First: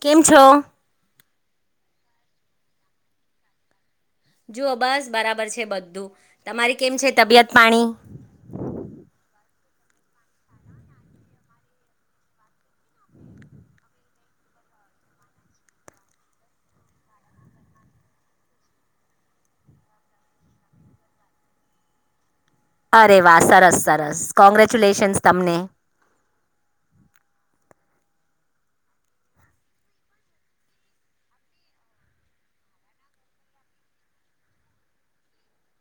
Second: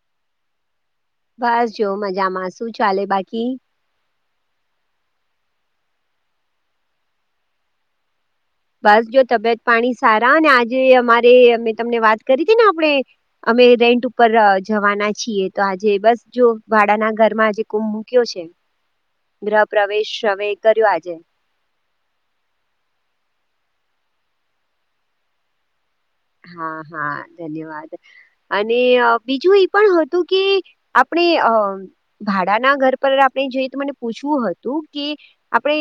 કેમ છો. બસ જો, મજામાં શું ચાલે બાકી જુઓ બસ બરાબર છે, બધું તમારી કેમ છે તબિયત પાણી બસ, જો તબિયત પાણી સારા અને આજે અમારે અમે તમને વાત કરી હતી, ને આપણેે અમે રેન્ટ ઉપર જવાના છીએ, તો આજે બસ જો ભાડાના ઘરમાં આજે કો મૂક્યો છે. ગ્રહ, પ્રવેશ હવે કર્યો આજે અરે વાહ સરસ, સરસ કોંગ્રેચ્યુલેશન્સ તમને હા, હા ધન્યવાદ અને બીજું એ પણ હતું કે આપણે ભાડાના ઘર પર આપણે જોઈએ, તો મને પૂછવું હતું કે આપણે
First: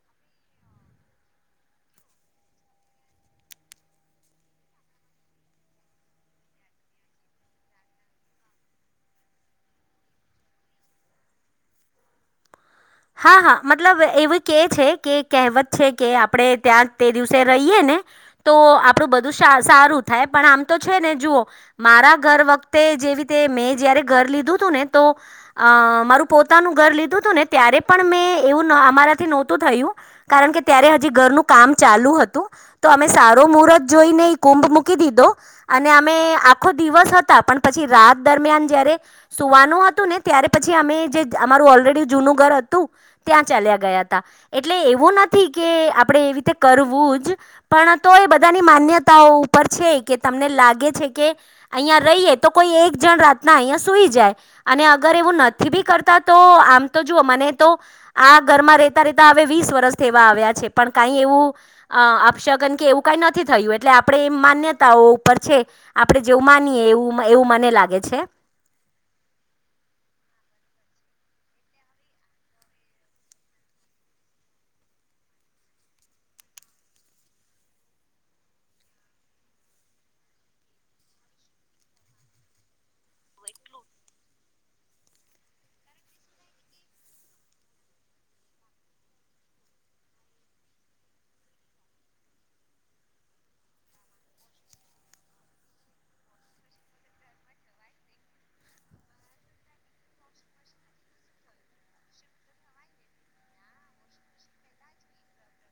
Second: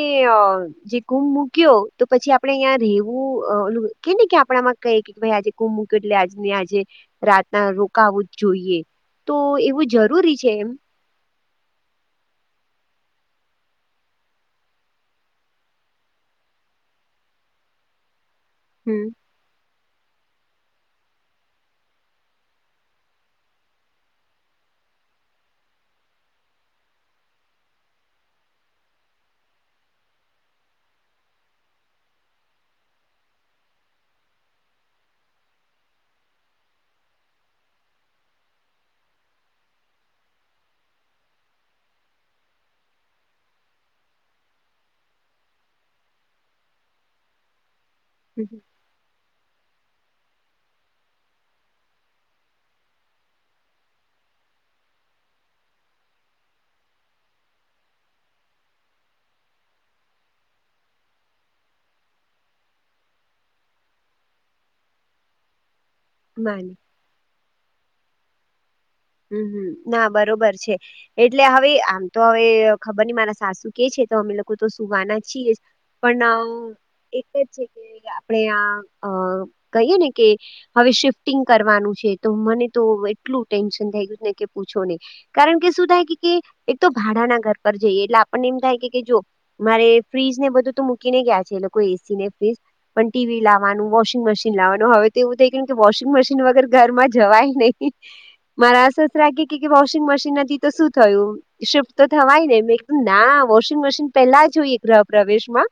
જે કુમ મૂક્યો, તો પછી આપડે અં રેવું કે કે આપણામાં કઈક કે ભાઈ આજે, કો મૂક એટલે આજ આજે રાતના રોકાવું જ જોઈએ તો એવું જરૂરી છે, એમ હા, હા મતલબ એવું કે છે, કે કહેવત છે, કે આપણે ત્યાં તે દિવસે રહીયએ ને તો હમ આપડું બધું, સારું થાય પણ આમ તો છે, ને જુઓ મારા ઘર વખતે જેવીીતે મેં જયારે ઘર લીધું હતું, ને તો અ મારું, પોતાનું ઘર લીધું હતું ને ત્યારે પણ મેં એવું અમારાથી નહોતું થયું, કારણ કે ત્યારે હજી ઘરનું કામ ચાલુ હતું તો અમે સારો મુહૂર્ત જોઈને, કુંભ મૂકી દીધો અને અમે આખો દિવસ હતા પછી રાત દરમિયાન જયારે સુવાનું હતું ને, ત્યારે પછી અમે જે અમારું ઓલરેડી જૂનું ઘર હતું, ત્યાં ચાલ્યા ગયા હતા એટલે એવું નથી કે આપણે એવી રીતે કરવું પણ, તો એ બધાની હમ. માન્યતાઓ ઉપ છે, કે તમને લાગે છે, કે અહીંયા રહીએ તો કોઈ એક જણ રાતના અહિયાં સુઈ જાય અને અગર એવું નથી, બી કરતા તો આમ જુઓ, મને તો આ ઘરમાં રેતા રેતા હવે વીસ વર્ષ થવા આવ્યા છે, પણ કઈ એવું અ આપશ કેન કે એવું કઈ નથી, થયું એટલે આપડે એ માન્યતાઓ ઉપર છે. આપડણે જેવું માને માનીએ એવું, એવું મને લાગે છે. હમ, હમ ના બરોબર છે, એટલે હવે આમ તો હવે ખબર નઈ મારા સાસુ કે છે. તો અમે લોકો તો સુવાના છીએ, પણ એક જ છે, કે આપણે આ કહીએ ને કે હવે શિફ્ટિંગ કરવાનું છે. તો મને તો એટલું ટેન્ પૂછો નહી, કારણ કે શું થાય એક તો ભાડાના ઘર પર જઈએ એટલે આપને એમ થાય જો મારે ફ્રીજ ને બધું, તો મૂકી ને ગયા છે, એ લોકો એસી ને ફ્રીજ પણ ટીવી લાવવાનું વોશિંગ મશીન લાવવાનું હવે તો એવું થઈ ગયું કે વોશિંગ મશીન વગર ઘરમાં જવાય નહી. મારા સસરા ગે કે વોશિંગ મશીન હતી તો શું થયું શિફ્ટ તો થવાય ને ના વોશિંગ મશીન પેલા જોઈએ ગ્રહ પ્રવેશમાં.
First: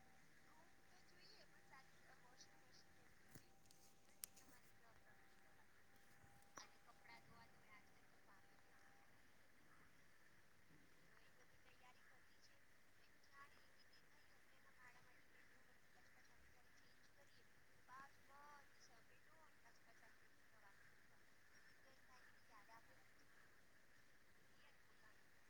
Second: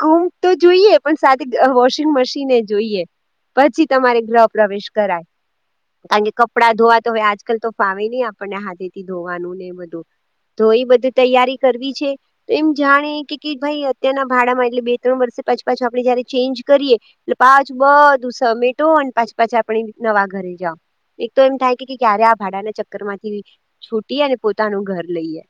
ક તો જોઈએ પણ સાથે વોશિંગ મશીને જોઈએ. પછી, તમારે ગ્રહ પ્રવેશ કરાય, કારણ કે કપડા ધોવા તો હવે આજકાલ તો ફાવે નહી, આપણને હાથે થી ધોવાનું ને બધું. તો એ બધી તૈયારી કરવી છે, તો એમ જાણે કે ભાઈ અત્યારના ભાડા માં એટલે બે ત્રણ વર્ષ પાછ પાછું આપણે જયારે ચેન્જ કરીએ, એટલે પાચું બધું સમેટો પાછ પાછ આપ નવા ઘર. એક તો એમ થાય ક્યારે આ ભાડાના ચક્કર માંથી છૂટીએ, અને પોતાનું ઘર લઈએ.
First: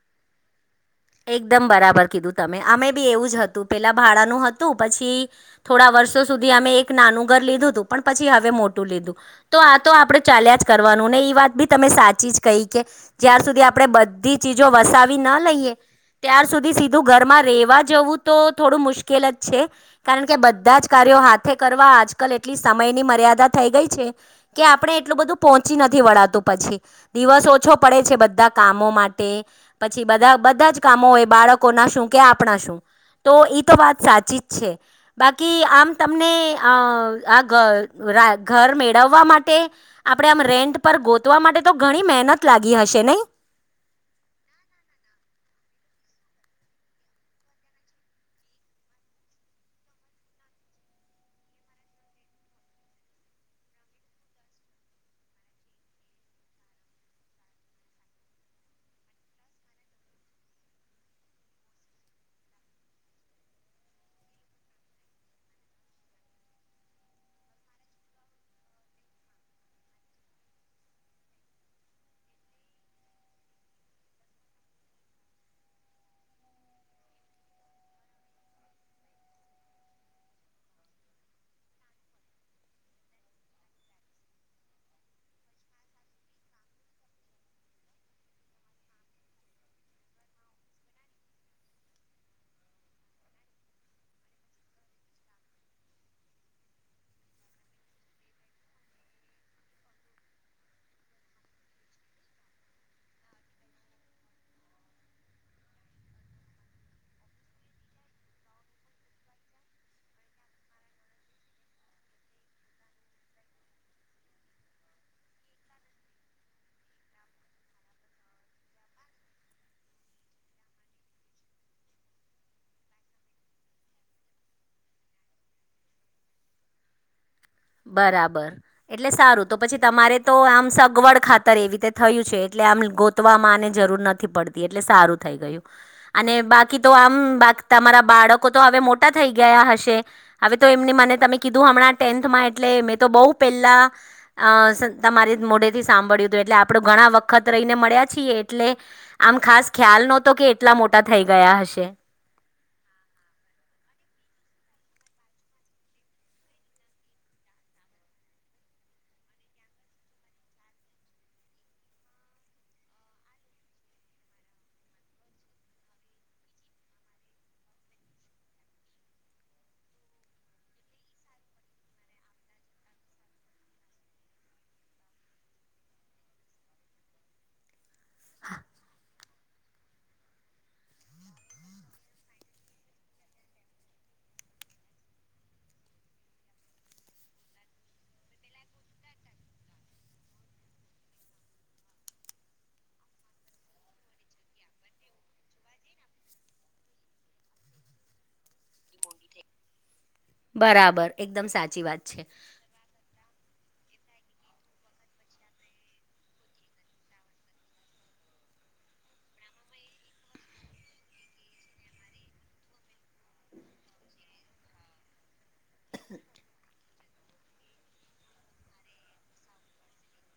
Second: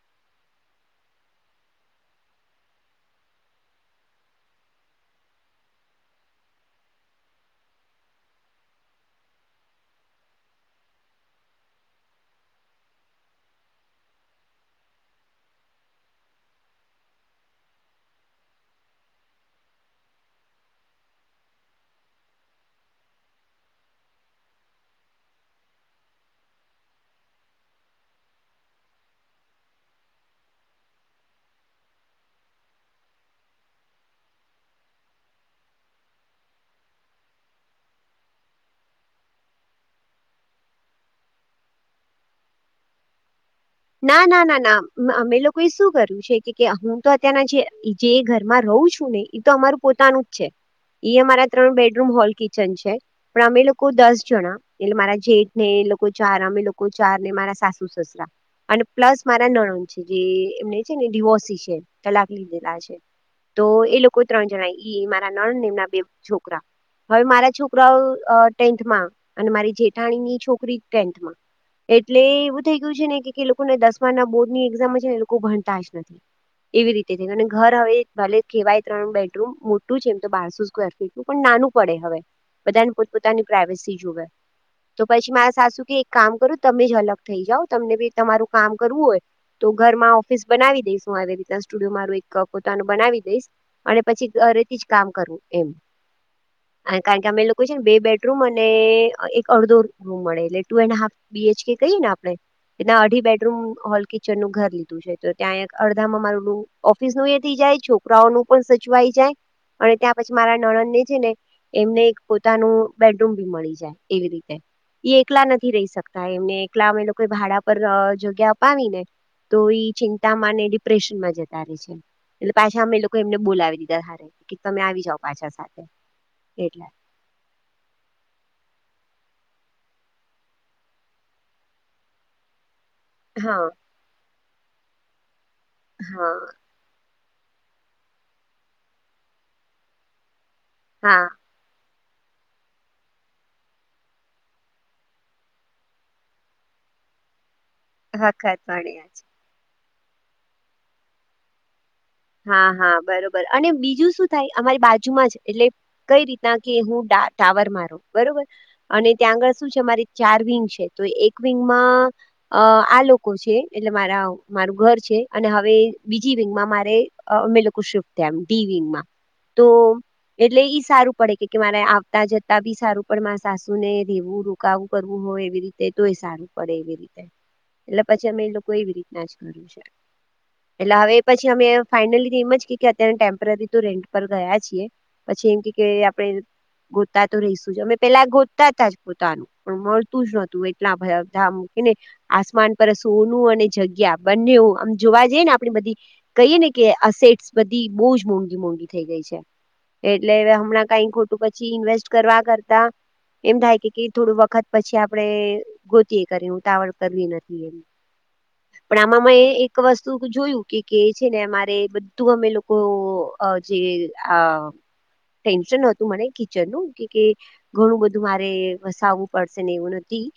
[inaudible] એકદમ બરાબર કીધું તમે અમે બી એવું જ હતું પેલા ભાડાનું હતું, પછી થોડા વષો સુધી અમે એક નાનું ઘર લીધું હતું પણ પછી હવે મોટું લીધું, તો આ તો આપડે ચાલ્યા જ કરવાનું. ને એ વાત ભી તમે સાચી જ કહી, કે જ્યાર સુધી આપણે બધી ચીજો વસાવી ના લઈએ. ત્યાર સુધી સીધું ઘરમાં રેવા જવું તો થોડું મુશ્કેલ જ છે, કારણ કે બધા જ કાર હાથે કરવા આજકાલ એટલી સમયની મર્યાદા થઈ ગઈ છે, કે આપણે એટલું બધું પહોંચી નથી વળતું પછી, દિવસ ઓછો પડે છે બધા કામો માટે, પછી બધા બધા જ કામો હોય બાળકોના શું કે આપણા શું. તો ઇ તો વાત સાચી જ છે, બાકી આમ તમને આ ઘર મેળવવા માટે, આપણે આમ રેન્ટ પર ગોતવા માટે તો ઘણી મહેનત લાગી હશે ને. નહીં? ના ના ના ના અમે લોકો એ શું કર્યું છે કે હું તો અત્યારના જે જે ઘરમાં રહુ હું શું નહી તો અમારું પોતાનું જ છે. એઈ અમારા ત્રણ બેડરૂમ હોલ કિચન છે, પણ અમે લોકો દસ જણા, એટલે મારા જેઠ ને અ લોકો ચાર અમે લોકો ચાર ને મારા સાસુ સસરા. અને પ્લસ મારા નણદ છે જે એમને છે ને ડિવોસી છે તલાક લીધેલા છે. તો એ લોકો ત્રણ જણા ઈ મારા નણન ને એમના બે છોકરા. હવે મારા છોકરાઓ ટેન્થમાં અને મારી જેઠાણીની છોકરી ટેન્થમાં. એટલે એવું થઇ ગયું છે ને કે લોકોને દસમાના બોર્ડ ની એક્ઝામ છે ને એ લોકો ભણતા જ નથી. એવી રીતે થઈ અને ઘર હવે ભલે કેવાય ત્રણ બેડરૂમ મોટું છે એમ તો બારસો સ્વેર ફીટ પણ નાનું પડે, હવે બધાને પોતપતાની પ્રાઇવેસી જોવે. તો પછી મા સાસું કે એક કામ કરું તમે જ અલગ થઈ જાઓ તમને ભી તમારું કામ કરવું હોય તો ઘર માં ઓફિસ બનાવી દઈશું, આવી રીતના સ્ટુડિયો મારું એક પોતાનું બનાવી દઈશ, અને પછી ઘરેથી જ કામ કરવું એમ. કારણ કે અમે એ લોકો છે ને બે બેડરૂમ અને એક અડધો રૂમ મળે એટલે ટુ એન્ડ હાફ. બીએચ કે કહી ને આપણે એના અઢી બેડરૂમ હોલ કિચનનું ઘર લીધું છે તો ત્યાં અડધામાં મારું ઓફિસ ન એથી જાય, છોકરાઓનું પણ સચવાઈ જાય. અને ત્યાં પછી મારા નણન ને છે ને એમને એક પોતાનું બેડરૂમ ભી મળી જાય એવી રીતે એ એકલા નથી રહી શકતા એમને એકલા અમે લોકો ભાડા પર જગ્યા અપાવી ને. તો ઈ ચિંતામાં અને ડિપ્રેશનમાં જતા રહે છે. એટલે પાછા અમે એ લોકો એમને બોલાવી લિધા, કે તમે આવી જાઓ પાછા સાથે. એટલે બરાબર, એટલે સારું તો પછી તમારે તો આમ સગવડ ખાતર એવી રીતે થયું છે એટલે આમ ગોતવામાંને હા જરૂર નથી પડતી એટલે સારું થઈ ગયું, અને હા બાકી તો આમ બા તમારા બાળકો તો હવે મોટા થઈ ગયા હશે, હવે તો એમને મને હા તમે કીધું હમણાં ટેન્થમાં એ એટલે મેં તો બહુ પહેલા, તમારી મોઢેથી સાંભળ્યું હતું એટલે આપણું ઘણા વખત રહીને મળ્યા છીએ વખત એટલે ભણ્યા છે આમ ખાસ ખ્યાલ નતો કે એટલા મોટા થઈ ગયા હશે. હા હા બરોબર અને બીજું શું થાય અમારી બાજુમાં જ એટલે કઈ રીતના કે હું ટાવર મારો બરોબર, અને ત્યાં આગળ શું છે મારે ચાર વિંગ છે તો એક વિંગમાં અ આ લોકો છે એટલે મારા મારું ઘર છે અને હવે બીજી વિંગમાં મારે અમે લોકો શિફટ થયા એ તો એટલે ઈ સારું પડે કે મારે આવતા જતા ભી સારું પડે મારા સાસુ ને રેવું રોકાવું કરવું. હોય એવી રીતે તોય સારું પડે એવી રીતે એટલે પછી અમે એ લોકો એવી રીતના જ કર્યું છે એટલે હવે એ પછી અમે ફાઇનલી એમ જ કે અત્યારે ટેમ્પરરી તો રેન્ટ પર ગયા છીએ પછી એમ કે આપણે ગોતા તો રહીશું અમે પેલા ગોતાતા જ પોતાનું પણ મળતું જ નોતું એટલાધા એને આસમાન પર સોનું અને જગ્યા બંને આમ જોવા જઈએ ને આપણી બધી કહીએ ને કે અસેટ્સ બધી બહુ જ મોંઘી મોંઘી થઇ ગઈ છે. એટલે હમણાં કઈ બરાબર ખોટું એકદમ પછી સાચી વાત ઇન્વેસ્ટ છે કરવા કરતા એમ થાય કે કે થોડું વખત પછી આપણે ગોતીએ કરી હું ઉતાવળ કરવી નથી એવી પણ આમાં મે એક વસ્તુ જોયું કે કે છે ને અમારે તે બધું અમે લોકો જે આ ટેન્શન નતું મને કિચન નું કે ઘણું બધું મારે વસાવવું પડશે ને એવું નથી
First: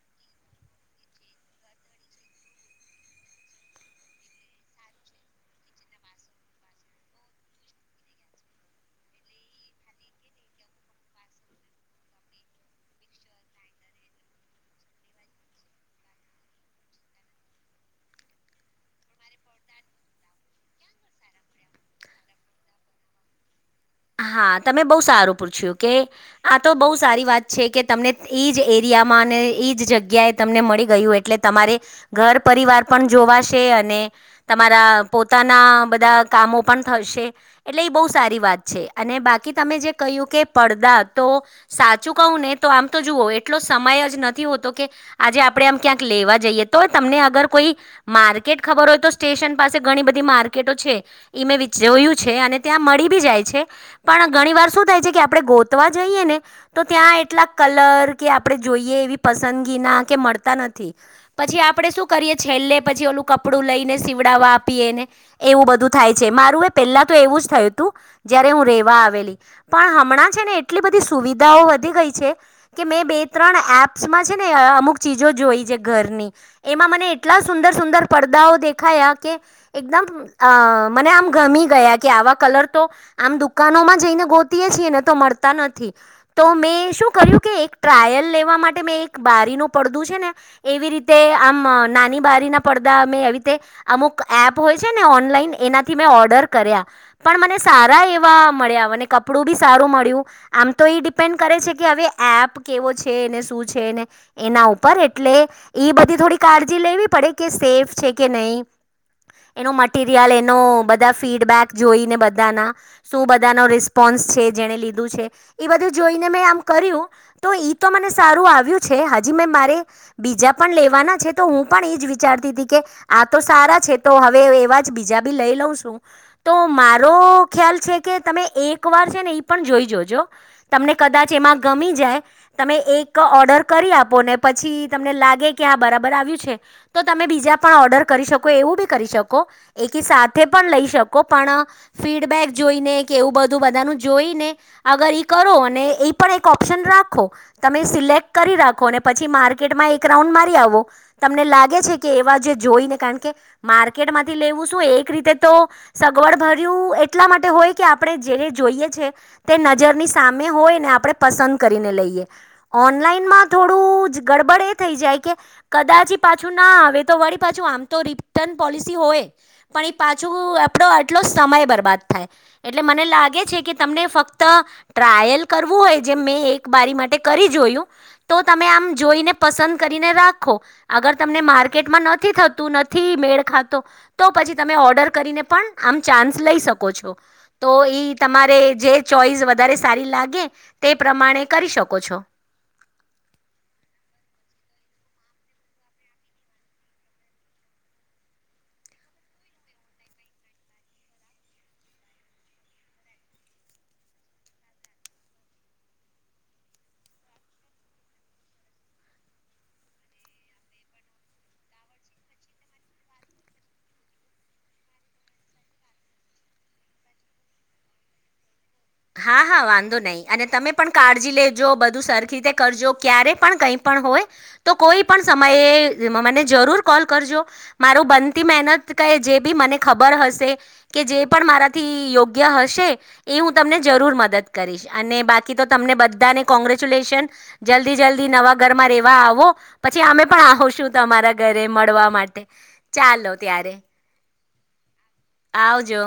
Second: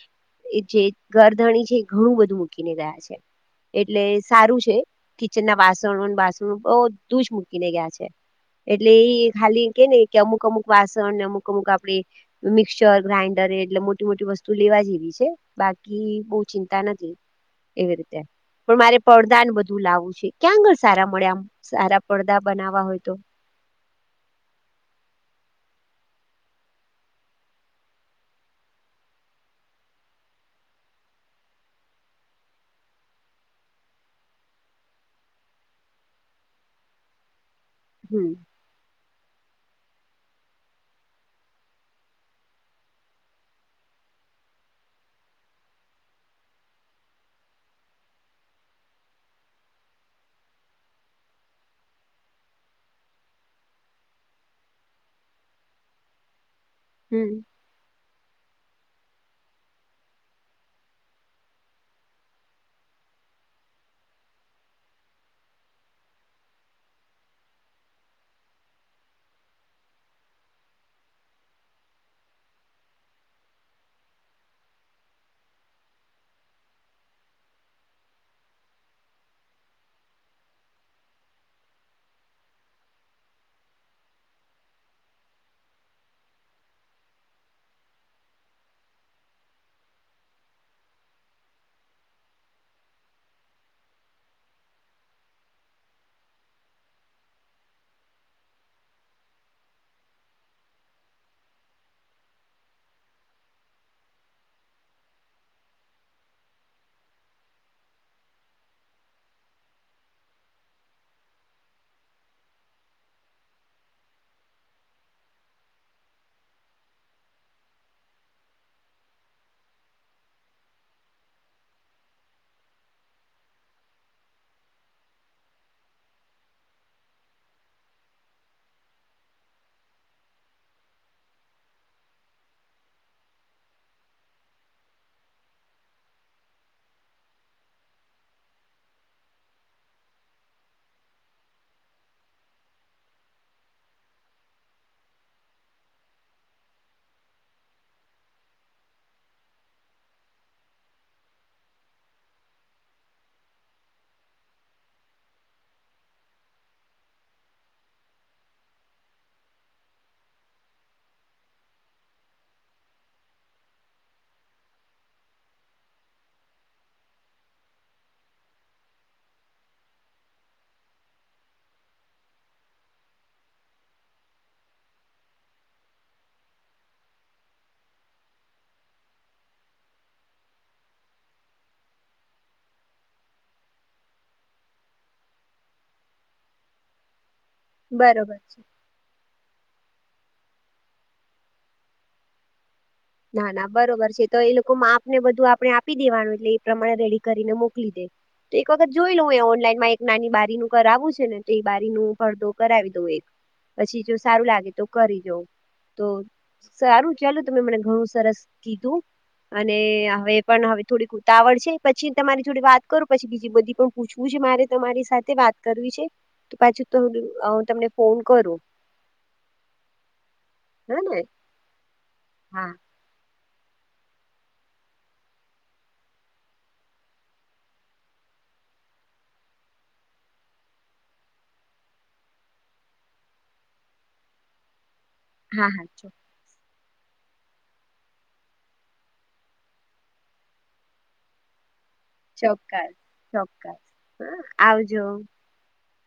એ જે ઘરધણી છે એ ઘણું બધું મૂકીને ગયા છે. એટલે સારું છે કિચન ના વાસણ બાસણ બહદૂ જ મૂકીને ગયા છે. એટલે એ ખાલી કે ને કે અમુક અમુક વાસણને અમુક અમુક આપડે મિક્સચર ગ્રાઇન્ડર એટલે મોટી મોટી વસ્તુ લેવા જેવી છે બાકી બો ચિંતા નથી. એવી રીતે પણ મારે પડદાન બધું લાવું છે ક્યાં કરશે સારા મળ્યામ સારા પડદા બનાવા હોય તો હા તમે બહુ સારું પૂછ્યું કે આ તો બહુ સારી વાત છે કે તમને એ જ એરિયા અને એજ જગ્યાએ તમને મળી ગયું એટલે તમારે ઘર પરિવાર પણ જોવાશે અને તમારા પોતાના બધા કામો પણ થશે એટલે એ બહુ હમ સારી વાત છે અને બાકી તમે જે કહ્યું કે પડદા તો સાચું કહું ને તો આમ તો જુઓ એટલો સમય જ નથી હો તો કે આજે આપણે આમ ક્યાંક લેવા જઈએ તો તમને અગર કોઈ માર્કેટ ખબર હોય તો સ્ટેશન પાસે ઘણી બધી માર્કેટો છે ઈ મે જોયું છે અને ત્યાં મળી બી જાય છે. પણ ઘણી વાર શું થાય છે કે આપણે ગોતવા જઈએ ને તો ત્યાં હમ એટલા કલર કે આપણે જોઈએ એવી પસંદગી ના કે મળતા નથી પછી આપડે શું કરીએ છેલ્લે પછી ઓલું ક કપડું લઈને સીવડાવવા આપીએને એવું બધું થાય છે મારું એ પેલા તો એવું જ થયું તું જયારે હું રેવા આવેલી પણ હમણાં છે ને એટલી બધી સુવિધાઓ વધી ગઈ છે કે મેં બે ત્રણ એપ્સમાં છે ને અમુક ચીજો જોઈ છે ઘરની એમાં મને એટલા સુંદર સુંદર પડ બધા [unintelligible] દેખાયા કે એકદમ મને આમ ગમી ગયા કે આવા કલર તો આમ દુકાનોમાં જઈને ગોતીયે છીએ ને તો મળતા નથી તો મેં શું કર્યું કે એક ટ્રાયલ લેવા માટે મેં એક બારીનું પડદું છે ને એવી રીતે આમ નાની બારી ના પડદા મે એવી રીતે અમુક એપ હોય છે, ને ઓનલા એનાથી મેં ઓર્ડર કર્યા પણ મને સા એવા મળ્યા કપડું બી સારું મળ્યું આમ તો એ ડિપેન્ડ કરે છે કે હવે એપ કેવો છે અને શું છે એના ઉપર એટલે ઈ બધી થોડી કાળજી લેવી પડે કે સેફ છે કે નહી એનો મટરિયલ એનો બધા ફીડબેક જોઈને બધાના શું બધાનો રિસ્પોન્સ છે જેને લીધું છે એ બધું જોઈને મેં આમ કર્યું તો મ સારું આવ્યું છે હ મે મારે બીજા પણ લેવાના છે તો હું પણ એજ વિચારતી કે આ તો સારા છે તો હવે એવા જ બીજા બી લઈ લઉં છું તો મારો ખ્યાલ છે કે તમે એક વાર છે ને એ પણ જોઈ જોજો તમને કદાચ એમાં ગમી જાય તમે એક ઓર્ડર કરી આપો ને પછી તમને લાગે કે આ બરાબર આવ્યું છે તો તમે બીજા પણ ઓર્ડર કરી શકો એવું બી કરી શકો એક સાથે પણ લઈ શકો પણ ફીડ ફીડબેક જોઈને કે એવું બધું બધાનું જોઈને અગર ઈ કરો એ પણ એક ઓપ્શન રાખો તમેં સિલેક કરી રાખો ને પછી માર્કેટમાં એક રાઉન્ડ મારી આવો તમને લાગે છે કે જોઈ ને કારણ કે માર્કેટ માંથી લેવું શું એક રીતે તો સગવડ ભર્યું એટલા માટે હોય કે આપણે જે જોઈએ છે તે નજરની સામે હોય ને આપણે પસંદ કરીને લઈએ ઓનલાઇનમાં થોડું જ ગડબડ એ થઈ જાય કે કદાચ પાછું ના આવે તો વળી પાછું આમ તો રિટર્ન પોલિસી હોય પણ એ પાછું આપડો આટલો સમય બરબાદ એટલે મને લાગે છે, કે તમને ફક્ત ટ્રાયલ કરવું હોય જેમ મેં એક બારી મા ટે કરી જોયું તો તમે આમ જોઈને પસંદ કરીને રાખો અગર તમને માર્કેટમાં નથી થતું નથી મેળ ખાતો તો પછી તમે ઓર્ડર કરીને પણ આમ ચાન્સ લઈ શક કો છો તો ઈ બરોબર છે તમારે જે ચોઈસ વધારે સારી લાગે તે પ્રમાણે કરી શકો છો. ના ના બરોબર છે, તો એ લોકો માપ ને બધું આપણે આપી દેવાનું એટલે એ પ્રમાણે રેડી કરીને મોકલી દે. તો એક વખત જોઈ લઉ ઓનલાઈનમાં એક નાની બારી નું કરાવું છે, ને તો બારી નો પડદો કરાવી દઉ. પછી જો સારું લાગે તો કરી દવ તો સારું ચાલો તમે મને બોવ સરસ કીધું અને હવે પણ હવે થોડીક ઉતાવળ છે, પછી તમારી થોડી વાત કરું પછી બીજી બધી પણ પૂછવું છે મારે તમારી સાથે વાત કરવી છે, તો પાછું [inaudible] તમને ફોન કરું હા હા વાંધો નહી અને તમે પણ હ ને કાળજી લેજો બધું સરખી રીતે હા કરજો ક્યા રે પણ કઈ પણ હોય તો કોઈ પણ સમયે મને જરૂર કોલ કરજો મારું બંધ તી મહેનત કે જે બી મને ખબર હશે કે જે પણ મારાથી યોગ્ય હશે એ હું તમને જરૂર મદદ કરીશ અને બાકી તો હા હા તમને ચો બધાને કોંગ્રેચ ચ્યુલેશન જલ્દી જલ્દી નવા ઘરમાં રેવા આવો પછી અમે પણ આહોશું છું તમારા ઘરે. મળવા માટે ચોક્કસ ચાલો ત્યારે ચોક્કસ હ આવજો. આવ જો.